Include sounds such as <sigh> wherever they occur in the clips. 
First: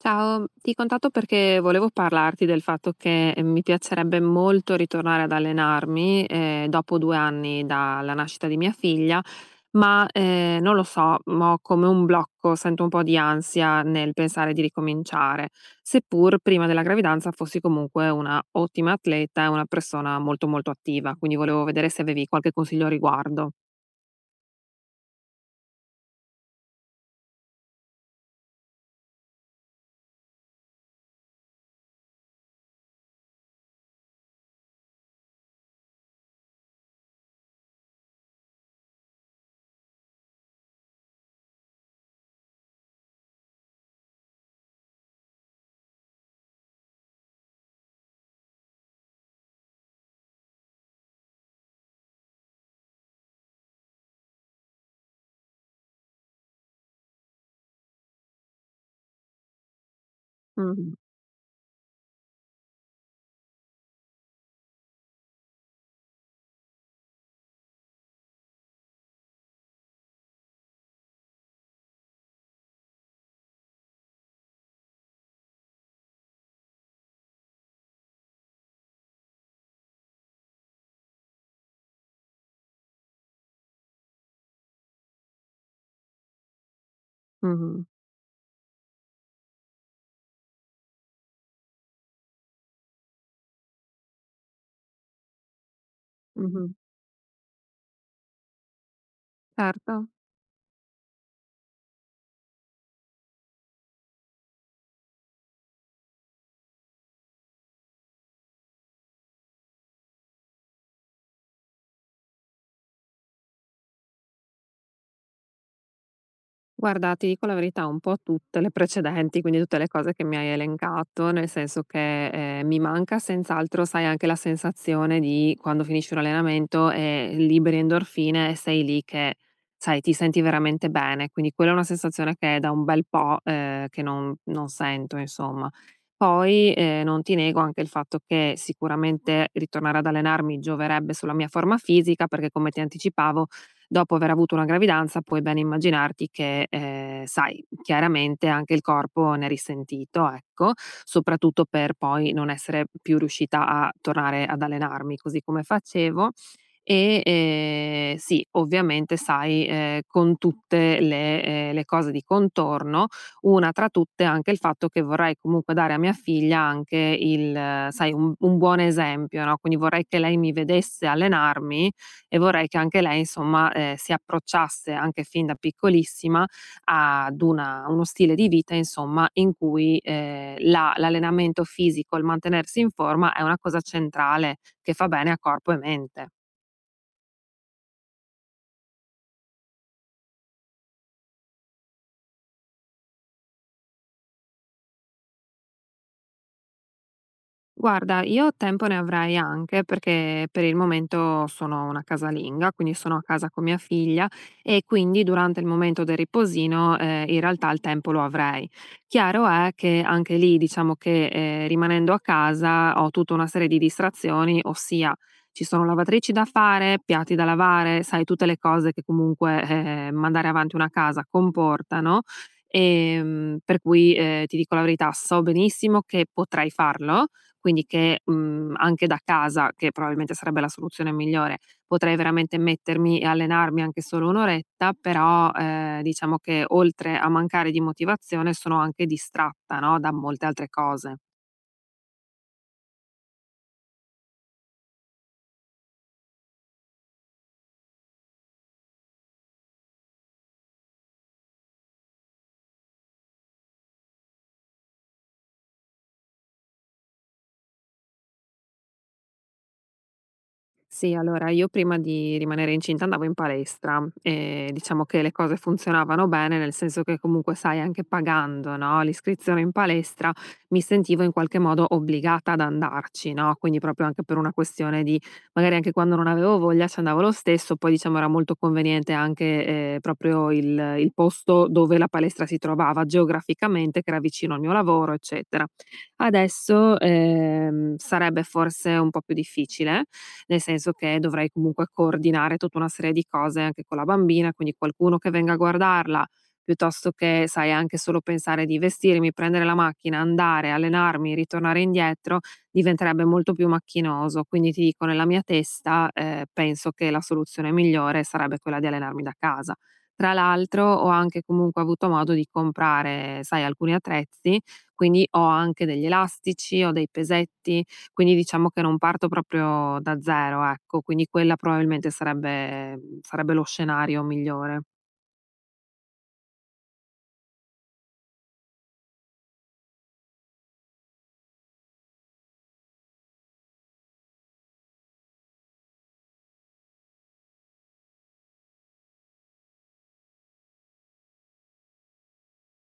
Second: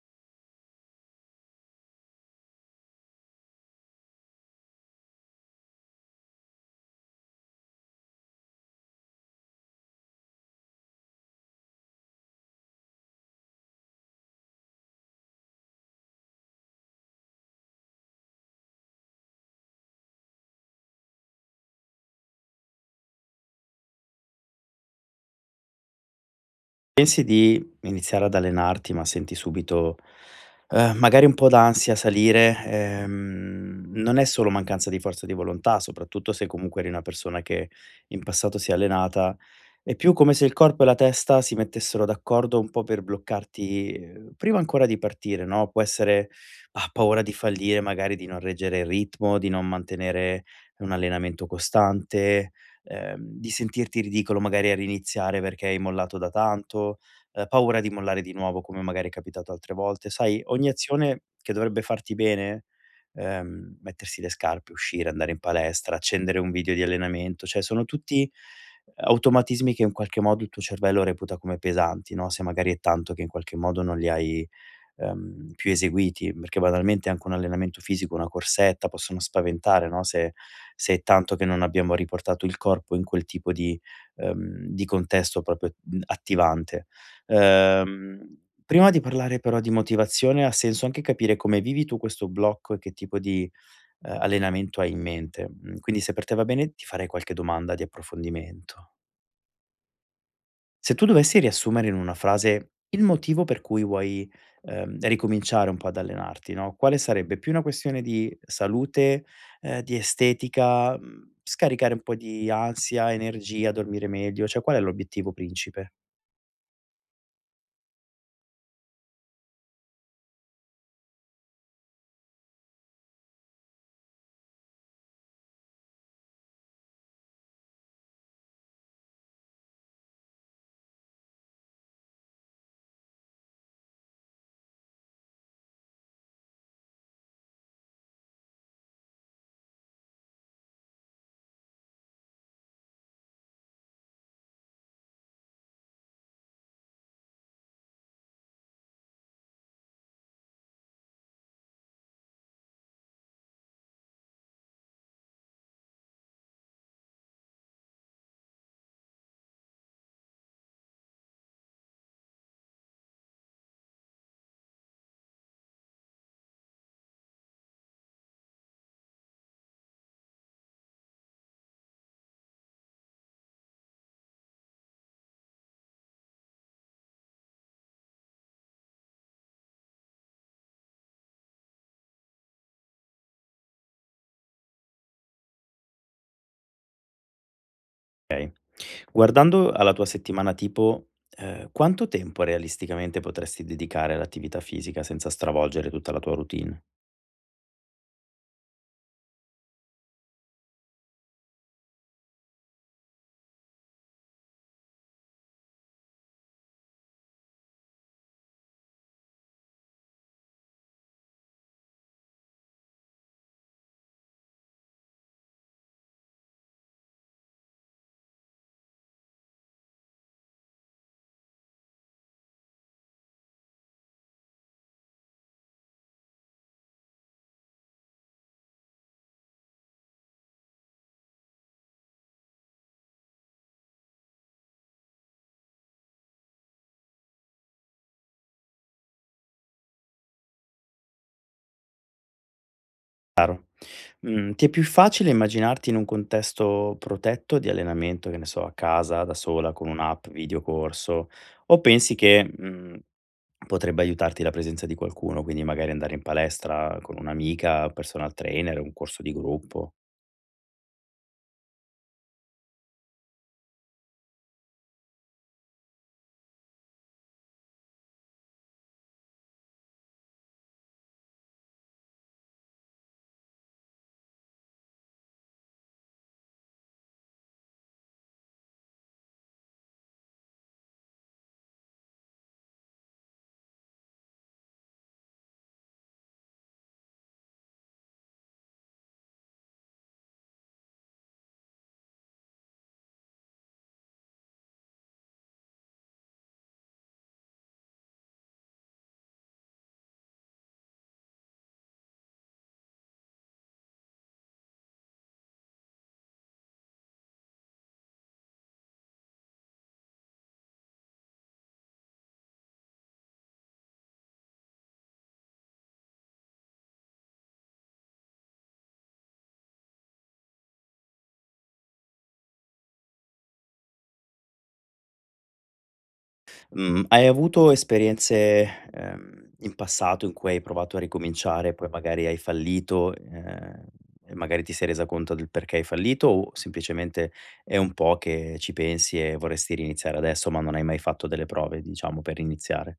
Ciao, ti contatto perché volevo parlarti del fatto che mi piacerebbe molto ritornare ad allenarmi, dopo due anni dalla nascita di mia figlia, ma non lo so, ma ho come un blocco, sento un po' di ansia nel pensare di ricominciare, seppur prima della gravidanza fossi comunque una ottima atleta e una persona molto molto attiva, quindi volevo vedere se avevi qualche consiglio a riguardo. Pensi di iniziare ad allenarti, ma senti subito, magari un po' d'ansia salire. Non è solo mancanza di forza di volontà, soprattutto se comunque eri una persona che in passato si è allenata. È più come se il corpo e la testa si mettessero d'accordo un po' per bloccarti, prima ancora di partire, no, può essere, ah, paura di fallire, magari di non reggere il ritmo, di non mantenere un allenamento costante, di sentirti ridicolo magari a riniziare perché hai mollato da tanto, paura di mollare di nuovo come magari è capitato altre volte. Sai, ogni Mhm, azione che dovrebbe farti bene, mettersi le scarpe, uscire, andare in palestra, accendere un video di allenamento, cioè sono tutti automatismi che in qualche modo il tuo cervello reputa come pesanti, no, se magari è tanto che in qualche modo non li hai più eseguiti, perché banalmente anche un allenamento fisico, una corsetta possono spaventare, no, se è tanto che non abbiamo riportato il corpo in quel tipo di contesto proprio, attivante. mhm, Ehm, Prima di parlare però di motivazione, ha senso anche capire come vivi tu questo blocco e che tipo di, allenamento hai in mente. Mhmm, quindi se per te va mhm. bene, ti farei qualche domanda di approfondimento. Certo. Se tu dovessi riassumere in una frase il motivo per cui vuoi, ricominciare un po' ad allenarti, no, quale sarebbe? Più una questione di salute, di estetica, scaricare un po' di ansia, energia, dormire meglio, cioè qual è l'obiettivo principe? Guarda, ti dico la verità, un po' tutte le precedenti, quindi tutte le cose che mi hai elencato, nel senso che mi manca senz'altro, sai, anche la sensazione di quando finisci un allenamento e liberi endorfine e sei lì che, sai, ti senti veramente bene. Quindi quella è una sensazione che è da un bel po' che non sento, insomma. Poi non ti nego anche il fatto che sicuramente ritornare ad allenarmi gioverebbe sulla mia forma fisica, perché come ti anticipavo dopo aver avuto una gravidanza puoi ben immaginarti che, sai, chiaramente anche il corpo ne è risentito, ecco, soprattutto per poi non essere più riuscita a tornare ad allenarmi così come facevo e, sì, ovviamente sai, con tutte le cose di contorno, una tra tutte anche il fatto che vorrei comunque dare a mia figlia anche il sai, un buon esempio, no, quindi vorrei che lei mi vedesse allenarmi e vorrei che anche lei insomma, si approcciasse anche fin da piccolissima ad una uno stile di vita insomma in cui, la l'allenamento fisico, il mantenersi in forma è una cosa centrale che fa bene a corpo e mente. Guardando alla tua settimana tipo, quanto tempo realisticamente potresti dedicare all'attività fisica senza stravolgere tutta la tua routine? Guarda, io tempo ne avrei anche perché per il momento sono una casalinga, quindi sono a casa con mia figlia e quindi durante il momento del riposino, in realtà il tempo lo avrei. Chiaro è che anche lì diciamo che, rimanendo a casa ho tutta una serie di distrazioni, ossia ci sono lavatrici da fare, piatti da lavare, sai tutte le cose che comunque, mandare avanti una casa comportano, per cui, ti dico la verità, so benissimo che potrei farlo, quindi che, anche da casa, che probabilmente sarebbe la soluzione migliore, potrei veramente mettermi e allenarmi anche solo 1 oretta, però, diciamo che oltre a mancare di motivazione sono anche distratta, no, da molte altre cose. Mhmm, Ti è più facile immaginarti in un contesto protetto di allenamento, che ne so, a casa, da sola, con un'app, videocorso, o pensi che, potrebbe aiutarti la presenza di qualcuno, quindi magari andare in palestra con un'amica, personal trainer, un corso di gruppo? Sì, allora io prima di rimanere incinta andavo in palestra e diciamo che le cose funzionavano bene, nel senso che comunque, sai, anche pagando, no, l'iscrizione in palestra mi sentivo in qualche modo obbligata ad andarci, no? Quindi proprio anche per una questione di magari anche quando non avevo voglia ci andavo lo stesso, poi diciamo era molto conveniente anche, proprio il posto dove la palestra si trovava geograficamente, che era vicino al mio lavoro, eccetera. Adesso, sarebbe forse un po' più difficile, nel senso che dovrei comunque coordinare tutta una serie di cose anche con la bambina, quindi qualcuno che venga a guardarla, piuttosto che, sai, anche solo pensare di vestirmi, prendere la macchina, andare, allenarmi, ritornare indietro, diventerebbe molto più macchinoso. Quindi ti dico, nella mia testa, penso che la soluzione migliore sarebbe quella di allenarmi da casa. Tra l'altro ho anche comunque avuto modo di comprare, sai, alcuni attrezzi, quindi ho anche degli elastici, ho dei pesetti, quindi diciamo che non parto proprio da zero, ecco. Quindi quella probabilmente sarebbe lo scenario migliore. Mhmm, Hai avuto esperienze, in passato in cui hai provato a ricominciare, poi magari hai fallito, e magari ti sei resa conto del perché hai fallito o semplicemente è un po' che ci pensi e vorresti riniziare adesso, ma non hai mai fatto delle prove, diciamo, per iniziare?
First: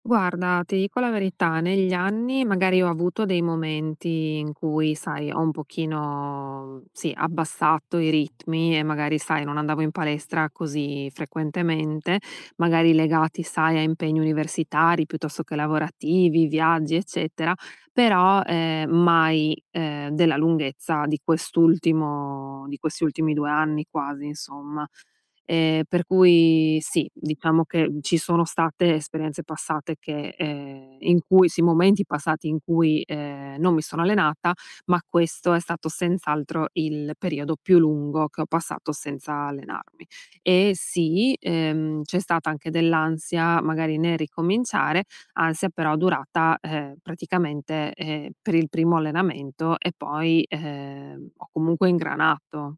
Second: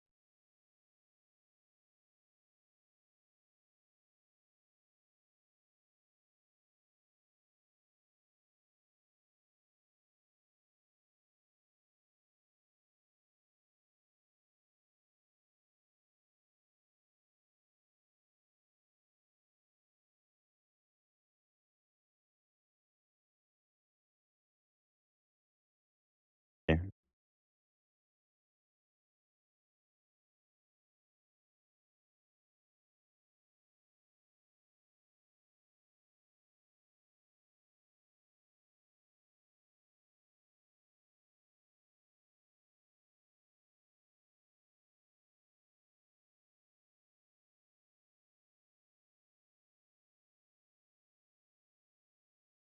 Guarda, ti dico la verità, negli anni magari ho avuto dei momenti in cui, sai, ho un pochino, sì, abbassato i ritmi e magari, sai, non andavo in palestra così frequentemente, magari legati, sai, a impegni universitari piuttosto che lavorativi, viaggi, eccetera, però mai, della lunghezza di quest'ultimo, di questi ultimi 2 anni quasi, insomma. Per cui sì, diciamo che, ci sono state esperienze passate che, in cui sì, momenti passati in cui, non mi sono allenata, ma questo è stato senz'altro il periodo più lungo che ho passato senza allenarmi. E sì, c'è stata anche dell'ansia magari nel ricominciare, ansia però durata, praticamente, per il primo allenamento e poi, ho comunque ingranato.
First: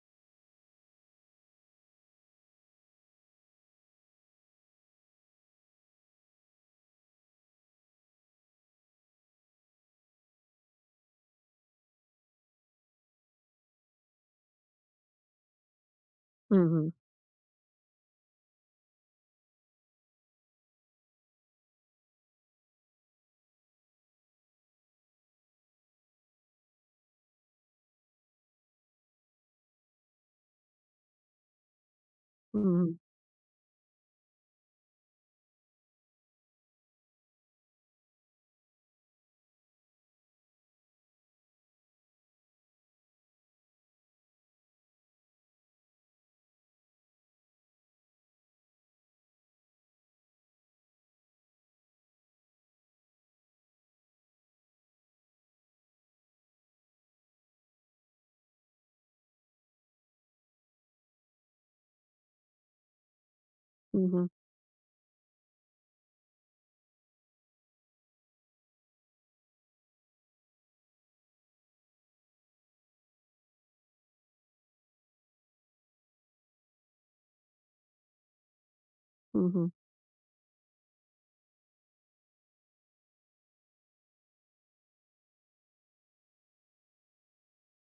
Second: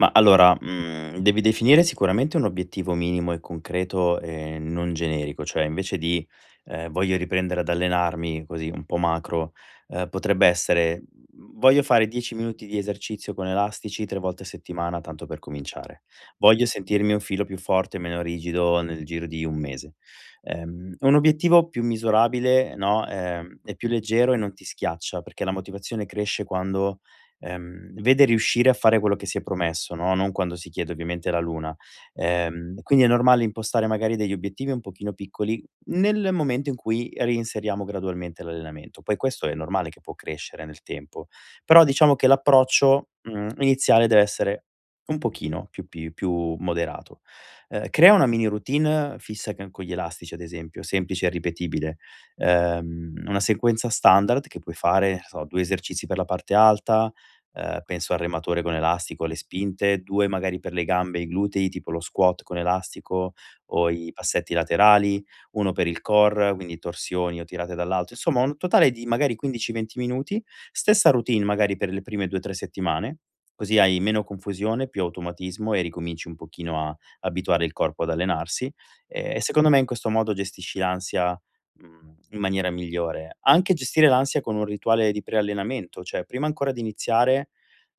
Ma allora, devi definire sicuramente un obiettivo minimo e concreto e non generico, cioè invece di, "Voglio riprendere ad allenarmi", così un po' macro, potrebbe essere: "Voglio fare 10 minuti di esercizio con elastici 3 volte a settimana, tanto per cominciare. Voglio Mh-mh. sentirmi un filo più forte e meno rigido nel giro di 1 mese". Un obiettivo più misurabile, no, è più leggero e non ti schiaccia, perché la motivazione cresce quando vede riuscire a fare quello che si è promesso, no, non quando si chiede ovviamente la luna. Mh-mh. Quindi è normale impostare magari degli obiettivi un pochino piccoli nel momento in cui reinseriamo gradualmente l'allenamento. Poi questo è normale che può crescere nel tempo, però diciamo che l'approccio, iniziale deve essere un pochino più moderato. Crea una mini routine fissa c con gli elastici ad esempio, semplice e ripetibile, una sequenza standard che puoi fare, non so, 2 esercizi per la parte alta, penso al rematore con elastico, le spinte, 2 magari per le gambe, i glutei, tipo lo squat con elastico o i Mh-mh. passetti laterali, 1 per il core, quindi torsioni o tirate dall'alto, insomma un totale di magari 15, 20 minuti, stessa routine magari per le prime 2, 3 settimane, così hai meno confusione, più automatismo e ricominci un pochino a abituare il corpo ad allenarsi, e Mh-mh, secondo me in questo modo gestisci l'ansia in maniera migliore. Anche gestire l'ansia con un rituale di preallenamento, cioè prima ancora di iniziare,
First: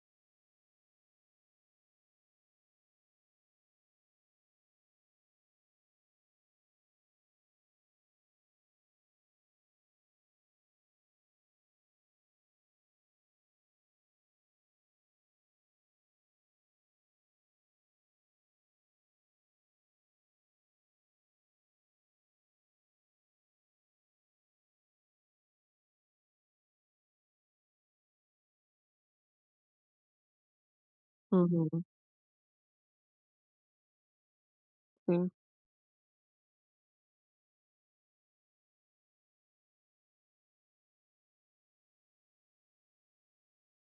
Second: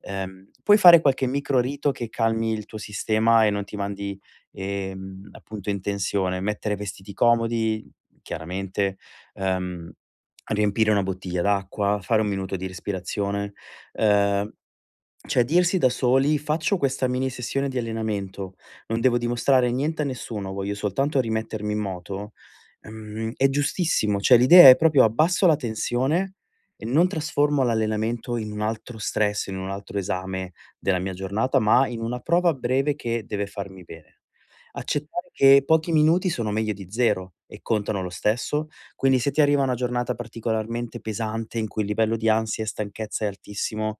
puoi fare qualche micro rito che calmi il tuo sistema e non ti mandi, appunto in tensione. Mettere vestiti comodi, chiaramente, ehm, riempire una bottiglia d'acqua, fare 1 minuto di respirazione, ehm cioè dirsi da soli: "Faccio questa mini sessione di allenamento, non devo dimostrare niente a nessuno, voglio soltanto rimettermi in moto", è giustissimo. Cioè l'idea è proprio abbasso la tensione e non trasformo l'allenamento in un altro stress, in un altro esame della mia giornata, mh-mh, ma in una prova breve che deve farmi bene. sì, Accettare che pochi minuti sono meglio di 0 e contano lo stesso, quindi se ti arriva una giornata particolarmente pesante in cui il livello di ansia e stanchezza è altissimo,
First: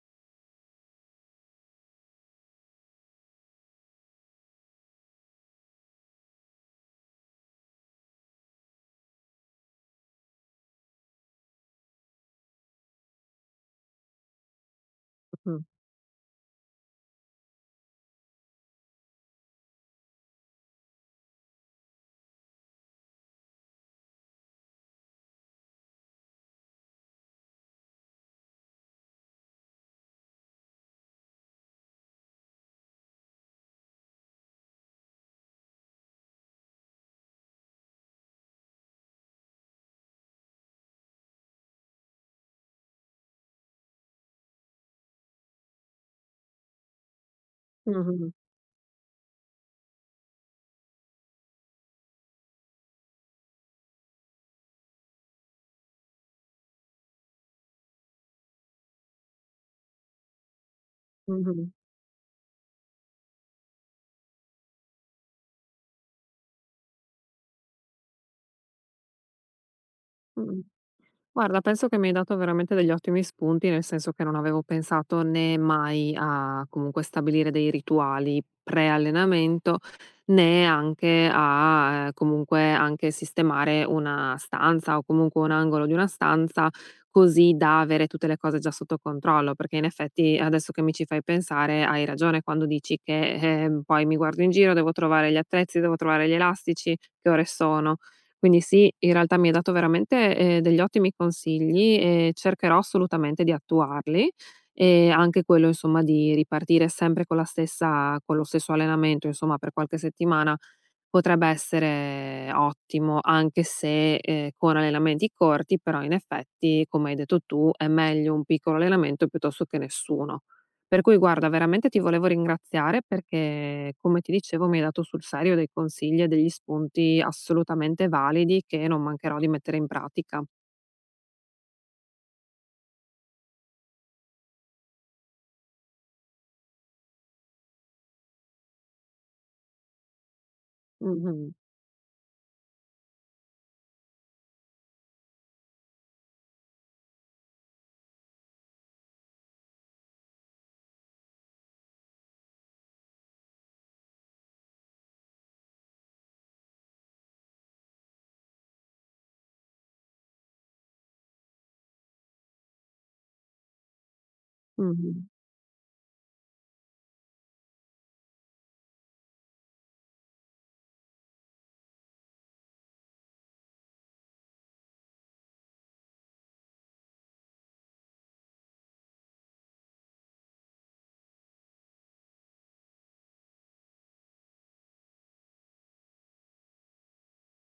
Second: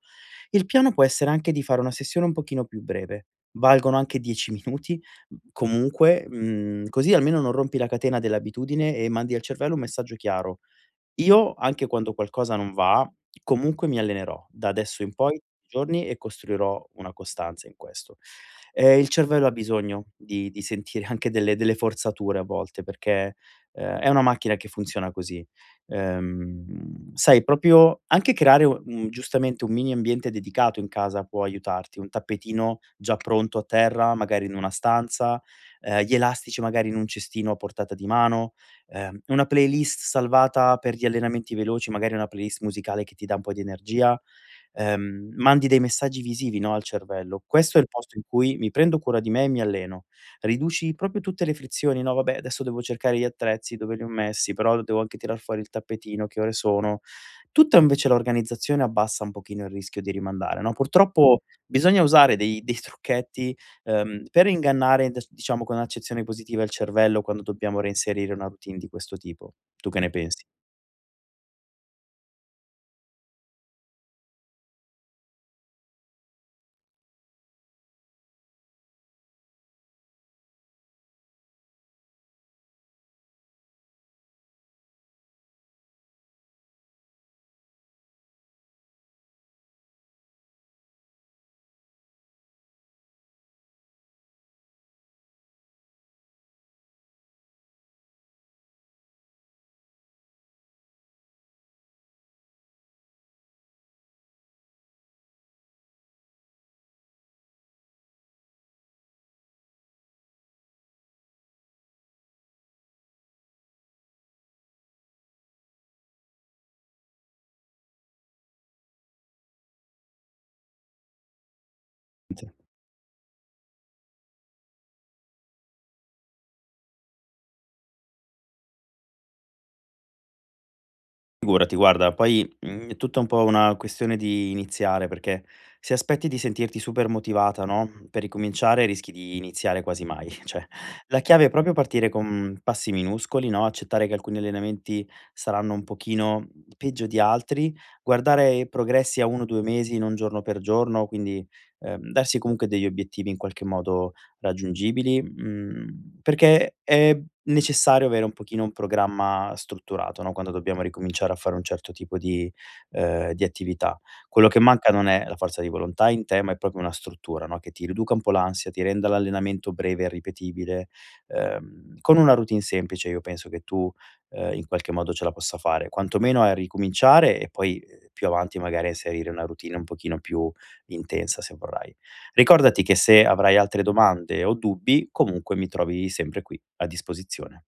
il piano può essere anche di fare una sessione un pochino più breve. Valgono anche 10 minuti, così almeno non rompi la catena dell'abitudine e mandi al cervello un messaggio chiaro. Io, anche quando qualcosa non va, comunque mi allenerò da adesso in poi mh-mh, tutti i giorni e costruirò una costanza in questo. Il cervello ha bisogno di sentire <laughs> anche delle forzature a volte perché, è una macchina che funziona così. Sai, proprio anche creare u un giustamente un mini ambiente dedicato in casa può aiutarti, un tappetino già pronto a terra, magari in una stanza, gli elastici magari in un cestino a portata di mano. Una playlist salvata per gli allenamenti veloci, magari una playlist musicale che ti dà un po' di energia, mandi dei messaggi visivi, no, al cervello. Questo è il posto in mh-mh, cui mi prendo cura di me e mi alleno. Riduci proprio tutte le frizioni, no, vabbè adesso devo cercare gli attrezzi, dove li ho messi, però devo anche tirar fuori il tappetino, che ore sono. Tutta invece l'organizzazione abbassa un pochino il rischio di rimandare, no, purtroppo mh-mh, bisogna usare dei trucchetti. Per ingannare des diciamo con accezione positiva il cervello quando dobbiamo reinserire una routine di questo tipo. Tu che ne pensi? mh. Guarda, penso che mi hai dato veramente degli ottimi spunti, nel senso che non avevo pensato né mai a comunque stabilire dei rituali pre-allenamento, né anche a, comunque anche sistemare una stanza o comunque un angolo di una stanza così da avere tutte le cose già sotto controllo, perché in effetti adesso che mi ci fai pensare hai ragione quando dici che, poi mi guardo in giro, devo trovare gli attrezzi, devo trovare gli elastici, che ore sono. Quindi sì, in realtà mi hai dato veramente, degli ottimi consigli e cercherò assolutamente di attuarli, e anche quello insomma di ripartire sempre con la stessa con lo stesso allenamento insomma per qualche settimana, potrebbe essere ottimo, anche se, con allenamenti corti, però in effetti, come hai detto tu, è meglio un piccolo allenamento piuttosto che nessuno. Per cui guarda, veramente ti volevo ringraziare perché, come ti dicevo, mi hai dato sul serio dei consigli e degli spunti assolutamente validi che non mancherò di mettere in pratica. Figurati, guarda, poi, è tutta un po' una questione di iniziare, perché se aspetti di sentirti super motivata, no, per ricominciare rischi di iniziare quasi mai. <laughs> Cioè, la chiave è Mh-mh. proprio partire con passi minuscoli, no, accettare che alcuni allenamenti saranno un pochino peggio di altri, guardare i progressi a 1, 2 mesi, non giorno per giorno, quindi, darsi comunque degli obiettivi in qualche modo raggiungibili, perché è necessario avere un pochino un programma strutturato, no, quando dobbiamo ricominciare a fare un certo tipo di attività. Quello che manca non Mh-mh. è la forza di volontà in te, ma è proprio una struttura, no, che ti riduca un po' l'ansia, ti renda l'allenamento breve e ripetibile. Con una routine semplice io penso che tu, in qualche modo ce la possa fare, quantomeno a ricominciare e poi, più avanti magari a inserire una routine un pochino più intensa se vorrai. Ricordati che se avrai altre domande o dubbi, comunque mi trovi sempre qui a disposizione.